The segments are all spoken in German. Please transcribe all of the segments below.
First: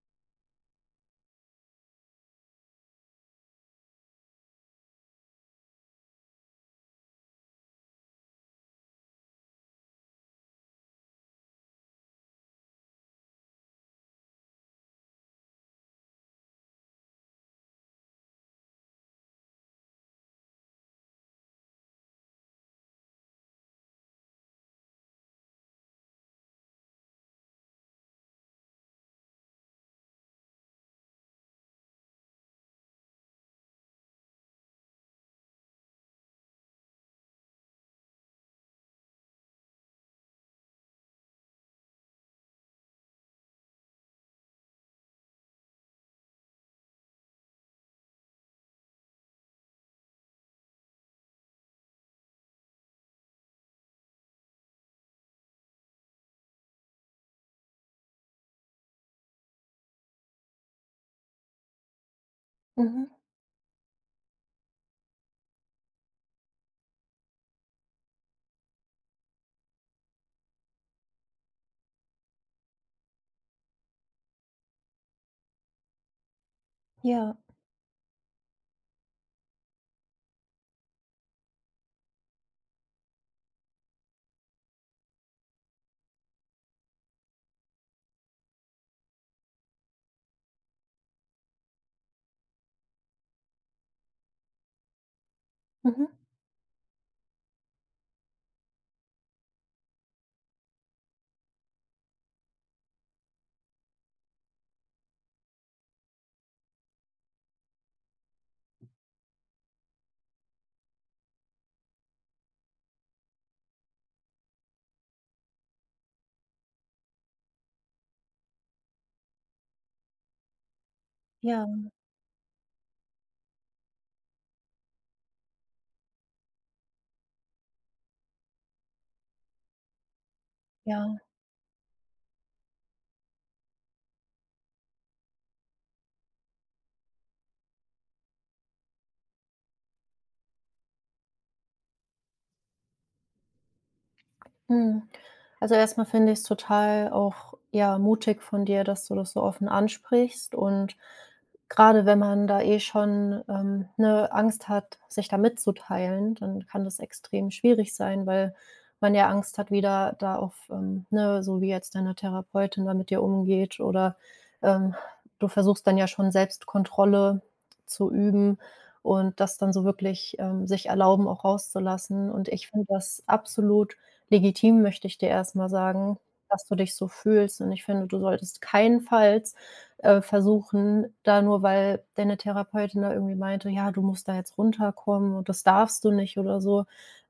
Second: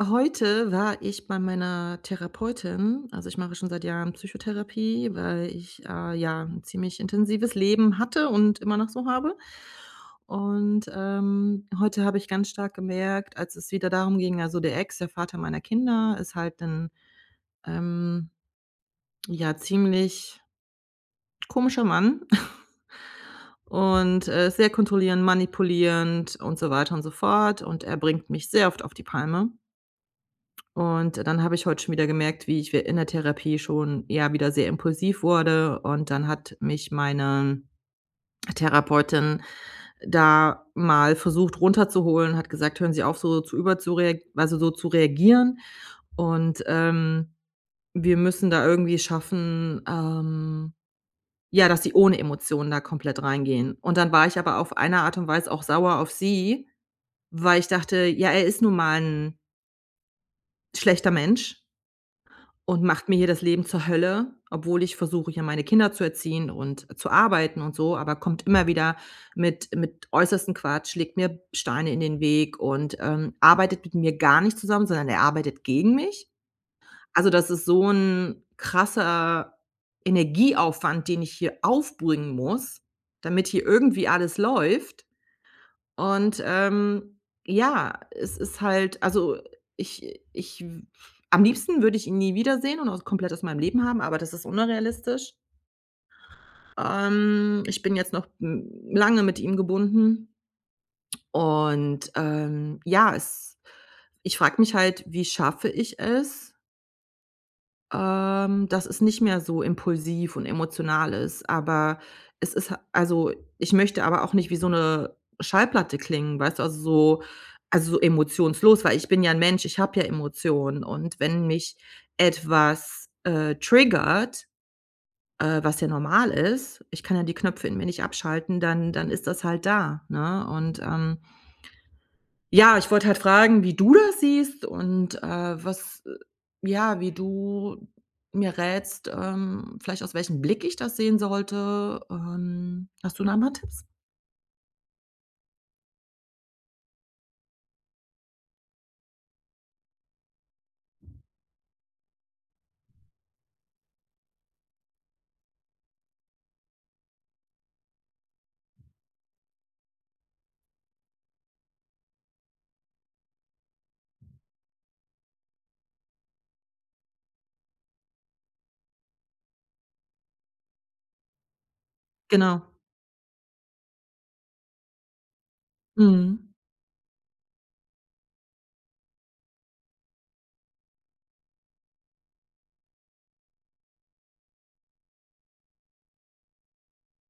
Heute war ich bei meiner Therapeutin. Also, ich mache schon seit Jahren Psychotherapie, weil ich ja, ein ziemlich intensives Leben hatte und immer noch so habe. Heute habe ich ganz stark gemerkt, als es wieder darum ging also, der Ex, der Vater meiner Kinder, ist halt ein ähm, ja, ziemlich komischer Mann und, sehr kontrollierend, manipulierend und so weiter und so fort. Und er bringt mich sehr oft auf die Palme. Und dann habe ich heute schon wieder gemerkt, wie ich in der Therapie schon ja wieder sehr impulsiv wurde. Und dann hat mich meine Therapeutin da mal versucht runterzuholen, hat gesagt: „Hören Sie auf, so zu so zu reagieren und, ähm, wir müssen da irgendwie schaffen, ja, dass Sie ohne Emotionen da komplett reingehen.“ Und dann war ich aber auf eine Art und Weise auch sauer auf sie, weil ich dachte: „Ja, er ist nun mal ein schlechter Mensch“ und macht Mhm. mir hier das Leben zur Hölle, obwohl ich versuche, ja meine Kinder zu erziehen und zu arbeiten und so, aber kommt immer wieder mit äußersten Quatsch, legt mir Steine in den Weg und, arbeitet mit mir gar nicht zusammen, sondern er arbeitet gegen mich. Also, Ja. das ist so ein krasser Energieaufwand, den ich hier aufbringen muss, damit hier irgendwie alles läuft. Und, ähm, ja, es ist halt also, ich ich am liebsten würde ich ihn nie wiedersehen und auch komplett aus meinem Leben haben, aber das ist unrealistisch. Mhm. Ich bin jetzt noch m lange mit ihm gebunden ja, es ich frage mich halt: Wie schaffe ich es, dass es nicht mehr so impulsiv und emotional ist? Aber es ist ha also, ich möchte aber auch nicht wie so eine Schallplatte klingen, weißt du? Also, so emotionslos, weil ich bin ja ein Mensch, ich habe ja Emotionen. Und wenn Ja, mich etwas, triggert, was ja normal ist, ich kann ja die Knöpfe in mir nicht abschalten, dann ist das halt da, ne? Ja. Ja, ich wollte halt fragen, wie du das siehst und, was ja, wie du mir rätst, vielleicht aus welchem Blick ich das sehen sollte. Hast du da mal Tipps? Mhm. Also, erstmal finde ich es total auch, ja, mutig von dir, dass du das so offen ansprichst und gerade wenn man da eh schon, ne, Angst hat, sich da mitzuteilen, dann kann das extrem schwierig sein, weil man ja Angst hat, wieder da auf, ne so wie jetzt deine Therapeutin da mit dir umgeht oder, ähm, du versuchst dann ja schon Selbstkontrolle zu üben und das dann so wirklich, sich erlauben, auch rauszulassen und Genau. ich finde das absolut legitim, möchte ich dir erstmal sagen, Mhm. dass du dich so fühlst. Und ich finde, du solltest keinenfalls, versuchen, da nur weil deine Therapeutin da irgendwie meinte: „Ja, du musst da jetzt runterkommen und das darfst du nicht“ oder so,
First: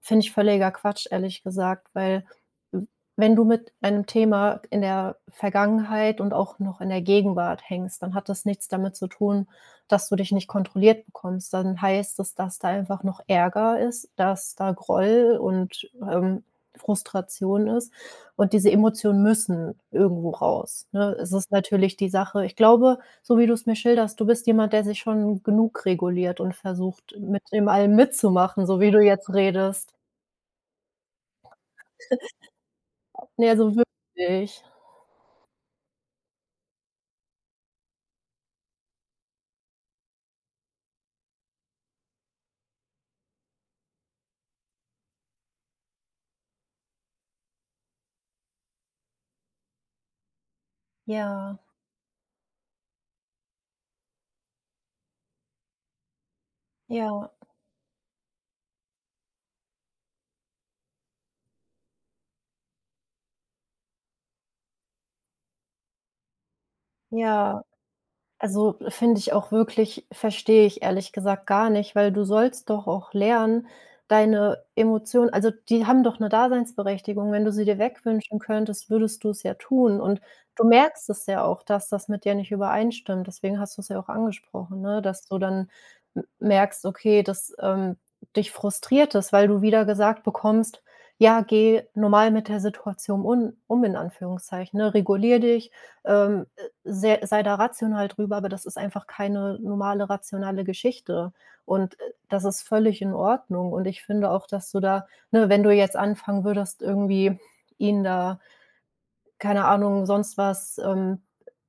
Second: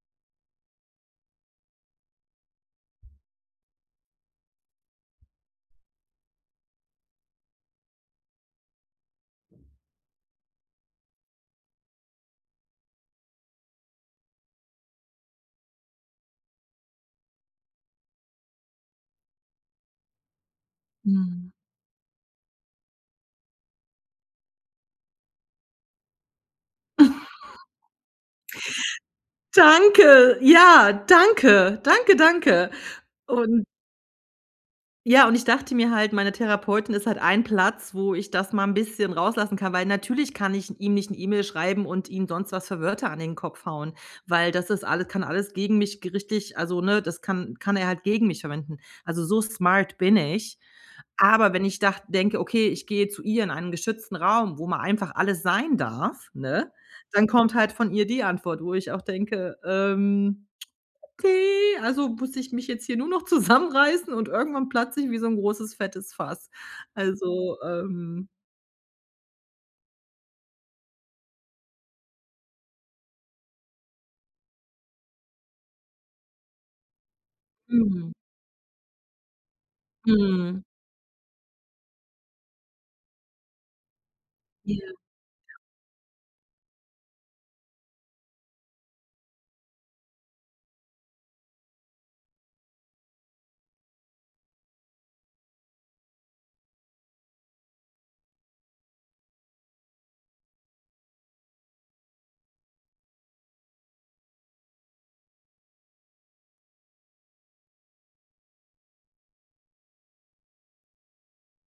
finde ich völliger Quatsch, ehrlich gesagt, weil w wenn du mit einem Thema in der Vergangenheit und auch noch in der Gegenwart hängst, dann hat das nichts damit zu tun, dass du dich nicht kontrolliert bekommst. Dann heißt es, dass da einfach noch Ärger ist, dass da Groll und, Frustration ist. Und diese Emotionen müssen irgendwo raus, ne? Es ist Mhm. natürlich die Sache, ich glaube, so wie du es mir schilderst, du bist jemand, der sich schon genug reguliert und versucht, mit dem allem mitzumachen, so wie du jetzt redest. Danke. Ja, danke. Danke, danke. Ne, Und so wirklich. ja, und ich dachte mir halt, meine Therapeutin ist halt ein Platz, wo ich das mal ein bisschen rauslassen kann, weil natürlich kann ich ihm nicht eine E-Mail schreiben und ihm sonst was für Wörter an den Kopf hauen, weil das ist alles kann alles gegen mich gerichtlich also, ne, das kann er halt gegen mich verwenden. Also, so smart bin ich. Aber Ja, wenn ich dach denke: „Okay, ich gehe zu ihr in einen geschützten Raum, wo mal einfach alles sein darf“, ne, dann ja, kommt halt von ihr die Antwort, wo ich auch denke, okay, also muss ich mich jetzt hier nur noch zusammenreißen und irgendwann platze ich wie so 'n großes fettes Fass. Also, ja. ähm, Also, finde ich auch wirklich, verstehe ich ehrlich gesagt gar nicht, weil du sollst doch auch lernen, deine Emotionen, also, die haben doch eine Daseinsberechtigung. Wenn du sie dir mhm, wegwünschen könntest, würdest du es ja tun und mhm, du merkst es ja auch, dass das mit dir nicht übereinstimmt. Deswegen hast du es ja auch angesprochen, ja. ne, dass du dann m merkst, okay, dass, dich frustriert es, weil du wieder gesagt bekommst: „Ja, geh normal mit der Situation un um“, in Anführungszeichen, ne? Regulier dich, ähm, sei da rational drüber, aber das ist einfach keine normale rationale Geschichte und, das ist völlig in Ordnung und ich finde auch, dass du da, ne, wenn du jetzt anfangen würdest, irgendwie ihn da, keine Ahnung, sonst was, ähm,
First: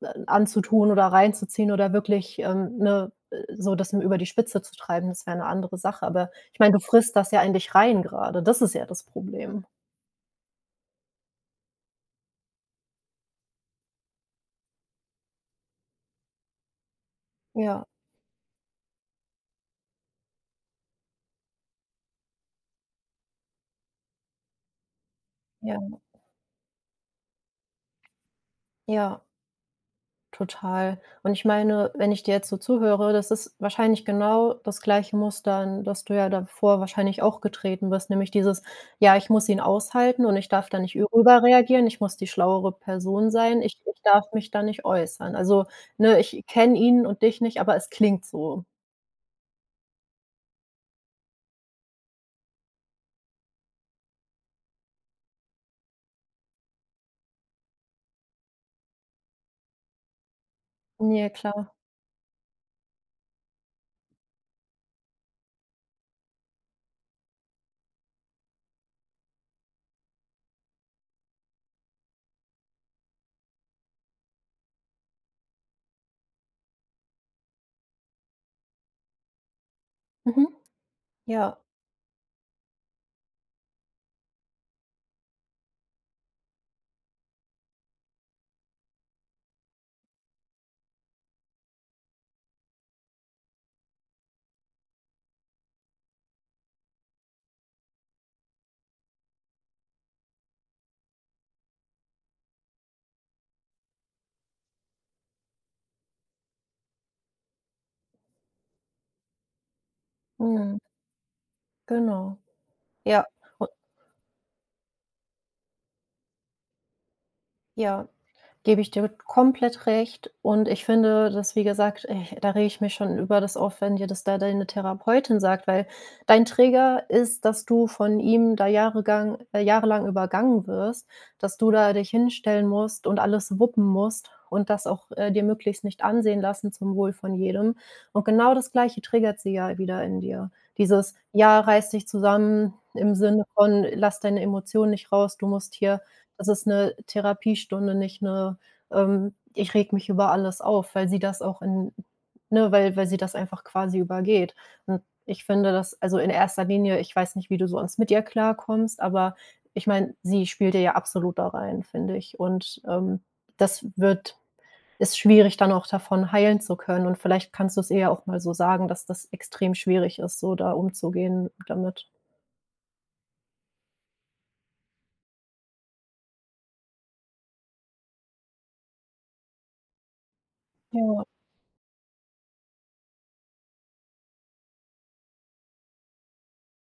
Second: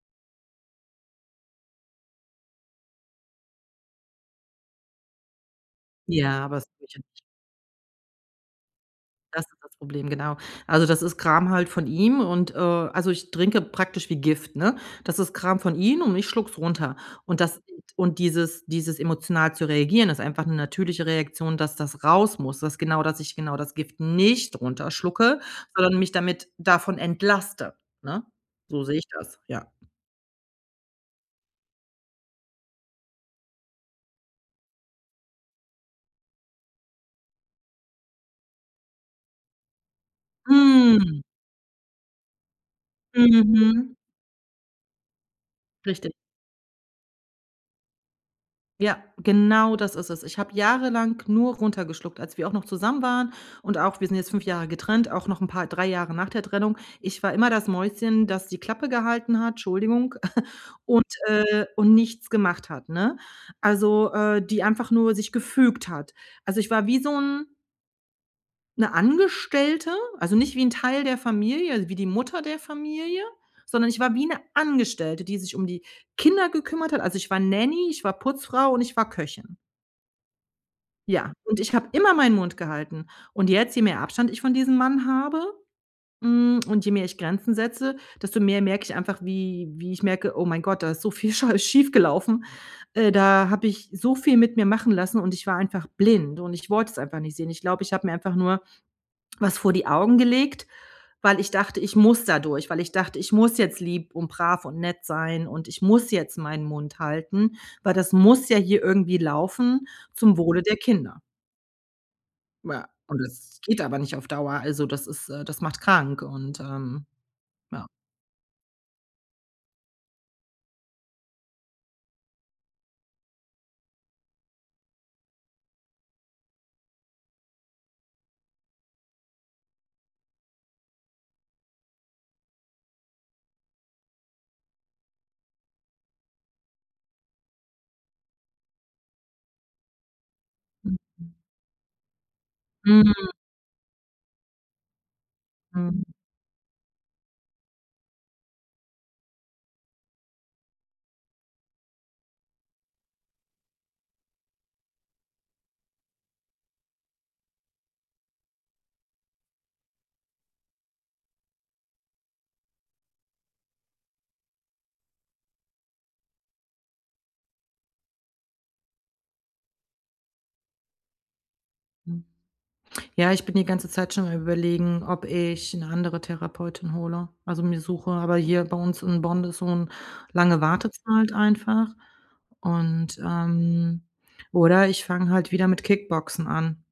äh, anzutun oder reinzuziehen oder wirklich, ne, so das über die Spitze zu treiben, das wäre eine andere Sache, aber Ja, ich aber es meine, du frisst das ja in dich rein gerade. Das ist ja das Das ist Problem. das Problem, genau. Also, das ist Kram halt von ihm und, also, ich trinke praktisch wie Gift, ne? Das ist Kram von ihm und ich schluck's runter. Und das Ja, und dieses emotional zu reagieren, ist einfach 'ne natürliche Reaktion, dass das raus muss, dass ich genau das Gift nicht runterschlucke, ja, sondern mich damit davon entlaste, ne? So sehe ich ja. das, ja. Total. Und ich meine, wenn ich dir jetzt so zuhöre, das ist wahrscheinlich genau das gleiche Muster, in das du ja davor wahrscheinlich auch getreten bist, nämlich dieses: „Ja, ich muss ihn aushalten und ich darf da nicht Mhm. überreagieren, ich muss die schlauere Person sein, ich Mhm. ich darf mich da nicht äußern.“ Also, Richtig. ne, ich kenne ihn und dich nicht, aber es klingt so. Ja, genau das ist es. Ich habe jahrelang nur runtergeschluckt, als wir auch noch zusammen waren und auch wir sind jetzt 5 Jahre getrennt, auch noch ein paar 3 Jahre nach der Trennung. Ich war immer das Mäuschen, das die Klappe gehalten hat, Entschuldigung, Ja, klar. und nichts gemacht hat, ne? Also, die einfach nur sich gefügt hat. Also, ich war wie so 'n 'ne Angestellte, also nicht wie ein Teil der Familie, also wie die Mutter der Familie, sondern ich war wie eine Angestellte, die sich um die Kinder gekümmert hat. Also, ich war Nanny, ich war Putzfrau und ich war Köchin. Mhm. Ja, Ja. und ich habe immer meinen Mund gehalten. Und jetzt, je mehr Abstand ich von diesem Mann habe, hm, und je mehr ich Grenzen setze, desto mehr merke ich einfach, wie wie ich merke: „Oh mein Gott, da ist so viel schief gelaufen. Da habe ich so viel mit mir machen lassen und ich war einfach blind und ich wollte es einfach nicht sehen.“ Ich glaube, ich habe mir einfach nur was vor die Augen gelegt, weil ich dachte, ich muss da durch, weil ich dachte, ich muss jetzt lieb und brav und nett sein und ich muss jetzt meinen Mund halten, weil das muss ja hier irgendwie laufen zum Wohle der Mhm. Kinder. Genau. Ja, und Ja. das U geht aber nicht auf Dauer. Also, das ist das macht krank ja. ja. Gebe ich dir komplett recht und ich finde, dass wie gesagt, ich da, rege ich mich schon über das auf, wenn dir das da deine Therapeutin sagt, weil dein Träger ist, dass du von ihm da jahregang jahrelang übergangen wirst, dass du da dich hinstellen musst und alles wuppen musst und das auch, dir möglichst nicht ansehen lassen zum Wohl von jedem. Und genau das Gleiche triggert sie ja wieder in dir. Mhm, Dieses: „Ja, reiß dich zusammen“, im Sinne von: „Lass deine Emotionen nicht raus, du musst hier mhm, das ist eine Therapiestunde, nicht eine. Ähm: „Ich reg mich über alles auf“, weil sie das auch in ne, weil sie das einfach quasi übergeht. Und ich finde das, also, in erster Linie, ich weiß nicht, wie du sonst mit ihr klarkommst, aber ich meine, sie spielt dir ja absolut da rein, finde ich. Und, das wird ist schwierig, dann auch davon heilen zu können. Und vielleicht kannst du's ihr ja auch mal so sagen, dass das extrem schwierig ist, so da umzugehen damit. mhm. Ja, ich bin die ganze Zeit schon am Überlegen, ob ich eine andere Therapeutin hole, also, mir suche. Aber hier bei uns in Bonn ist so 'n lange Ja, Wartezeit einfach und, ähm oder ich fange halt wieder mit Kickboxen an.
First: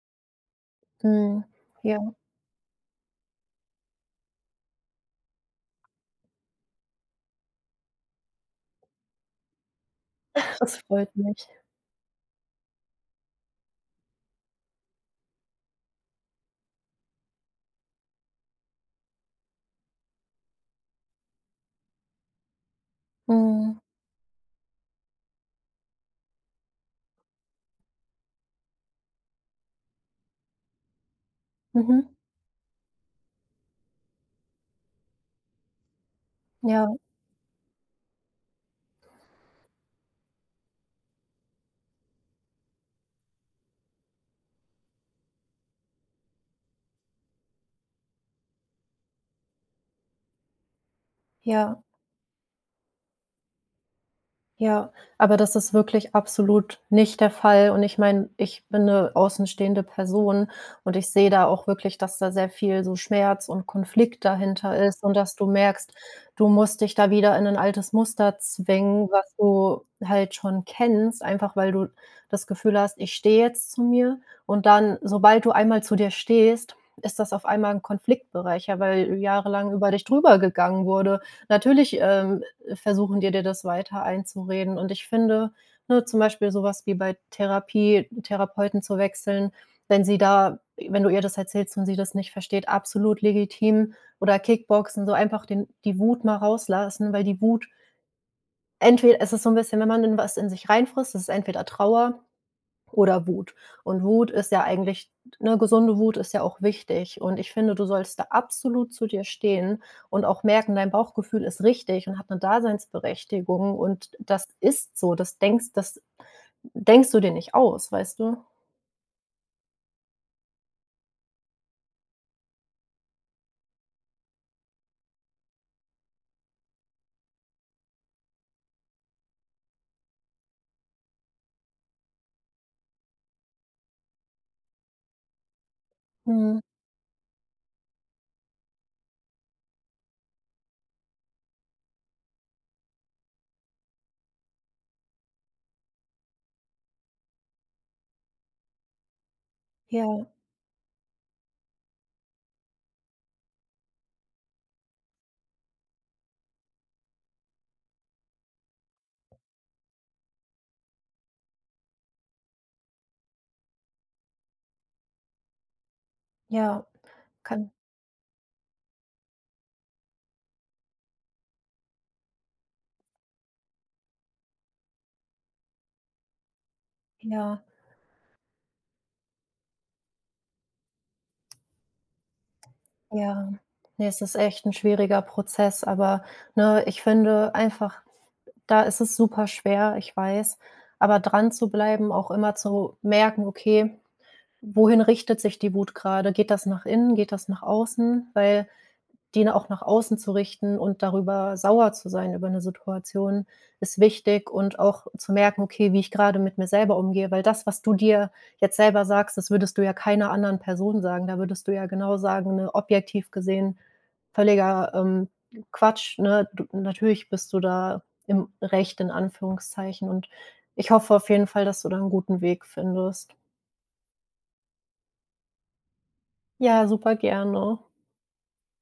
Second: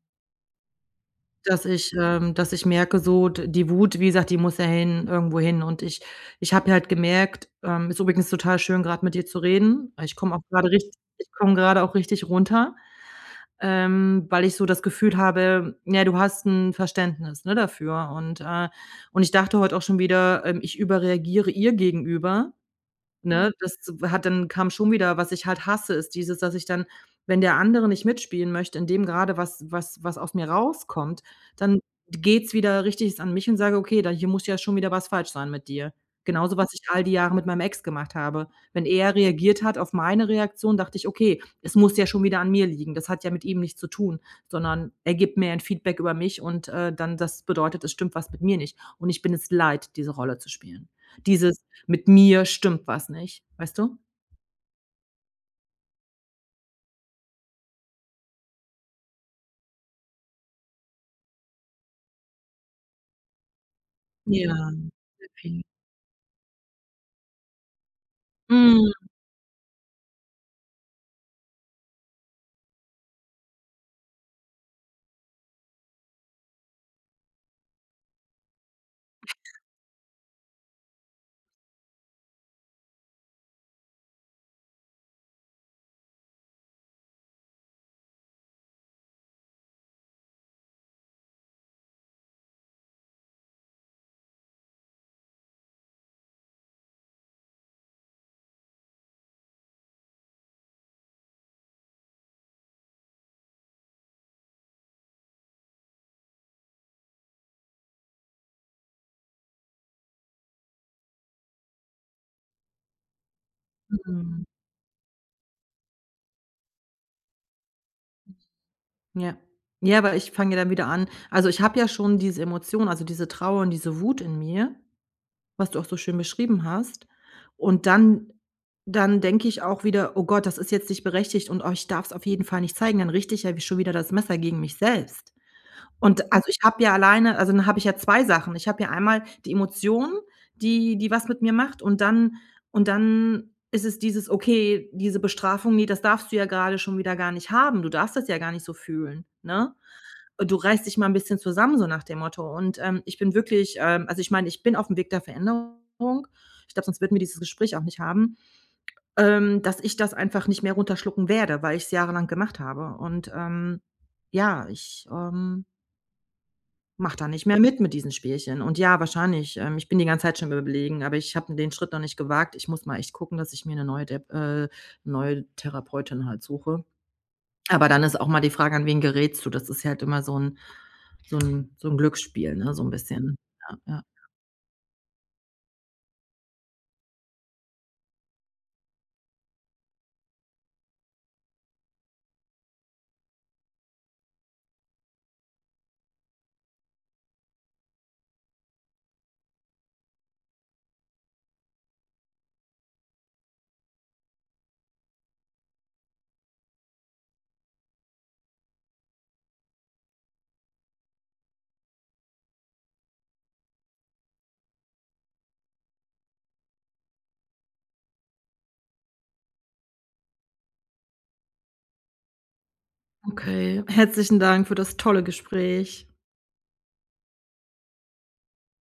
mhm. Ja, Dass ich merke so, d die Wut, wie gesagt, die muss ja hin irgendwo hin. Und ich habe halt gemerkt ist übrigens total schön, gerade mit dir zu reden. Ich komme auch gerade das freut ich mich. komme gerade auch richtig runter, weil ich so das Gefühl habe, ja, du hast ein Verständnis, ne, dafür und ich dachte heute auch schon wieder, ich überreagiere ihr gegenüber. Ne, Mhm. das hat dann kam schon wieder was ich halt hasse, ist dieses, dass ich dann, wenn der andere nicht mitspielen möchte in dem gerade was aus mir rauskommt, dann Mhm. geht's wieder richtig an mich und sage: „Okay, da hier muss ja schon wieder was falsch sein mit dir.“ Genauso, was ich Ja, all die Jahre mit meinem Ex gemacht habe. Wenn er reagiert hat auf meine Reaktion, dachte ich: „Okay, es muss ja schon wieder an mir liegen. Das hat ja mit ihm nichts zu tun, sondern er gibt mir ein Feedback über mich und, dann das bedeutet, es stimmt was mit mir nicht.“ Und ich bin es leid, diese Rolle zu spielen. Dieses ja, mit mir stimmt was nicht, weißt du? ja. Aber das ist wirklich absolut nicht der Fall. Und ich meine, ich bin eine außenstehende Person und ich sehe da auch wirklich, dass da sehr viel so Schmerz und Konflikt Ja, dahinter ist und dass du okay. merkst, du musst dich da wieder in ein altes Muster Mhm. zwingen, was du halt schon kennst, einfach weil du das Gefühl hast: „Ich stehe jetzt zu mir“, und dann, sobald du einmal zu dir stehst, ist das auf einmal ein Konfliktbereich, ja, weil jahrelang über dich drüber gegangen wurde. Natürlich, versuchen dir das weiter einzureden. Und ich finde, ne, zum Beispiel sowas wie bei Therapie Therapeuten zu wechseln, wenn sie da wenn du ihr das erzählst und sie das nicht versteht, absolut legitim. Oder Kickboxen, so einfach den die Wut mal rauslassen, weil die Wut entweder es ist so ein bisschen, wenn man in was in sich reinfrisst, es ist entweder Trauer oder Wut. Und Wut ist ja eigentlich ne, gesunde Wut ist ja auch wichtig. Und ich finde, du sollst da absolut zu dir stehen und auch merken, dein Bauchgefühl ist richtig und hat eine Daseinsberechtigung und das ist so. Das denkst du dir nicht aus, weißt du? Ja. Ja, aber ich fange ja dann wieder an also, ich habe ja schon diese Emotion, also, diese Trauer und diese Wut in mir, was du auch so schön beschrieben hast. Und dann denke ich auch wieder: „Oh Gott, das ist jetzt nicht berechtigt und, oh, ich darf's auf jeden Fall nicht zeigen.“ Dann richte ich ja wie schon wieder das Messer gegen mich selbst. Also, ich Mhm. habe ja alleine also, dann habe ich ja 2 Sachen. Ich habe ja einmal die Emotion, die was mit mir macht. Und dann ist es dieses: „Okay, diese Bestrafung, ne, das darfst du ja gerade schon wieder gar nicht haben. Du darfst das ja gar nicht so fühlen, ne? Ja, Du reißt dich mal ein bisschen zusammen“, so nach dem Motto. Ich bin wirklich, ich meine, ich bin auf dem Weg der Veränderung. Ich glaube, sonst würden wir dieses Gespräch auch nicht haben, dass ich das einfach nicht mehr runterschlucken werde, weil ich es jahrelang gemacht habe. Ja, ja, mache da nicht mehr kann mit diesen Spielchen. Und ja, wahrscheinlich, ich bin die ganze Zeit schon am Überlegen, aber ich habe den Schritt noch nicht gewagt. Ich muss mal echt gucken, dass ich mir 'ne neue Dep neue Therapeutin halt suche. ja, Aber dann ist auch mal die Frage: An wen gerätst du? Das ist ja halt immer so 'n so 'n so 'n Glücksspiel, ne, so 'n bisschen. ja. Ja, ja. Ne, es ist echt ein schwieriger Prozess, aber, ne, ich finde einfach, da ist es super schwer, ich weiß, aber dran zu bleiben, auch immer zu merken: „Okay“. Wohin richtet sich die Wut gerade? Geht das nach innen? Geht das nach außen? Weil die auch nach außen zu richten und darüber sauer zu sein über eine Situation ist wichtig und auch zu merken: „Okay, wie ich gerade mit mir selber umgehe“, weil das, was du dir jetzt selber sagst, das würdest du ja keiner anderen Person sagen. Da würdest du ja genau sagen, ne, objektiv gesehen völliger, Quatsch, ne? Du, natürlich bist du da im Recht in Anführungszeichen und ich hoffe auf jeden Fall, dass du da einen guten Weg findest. Okay. Herzlichen Dank für das tolle Gespräch. Ja, super gerne.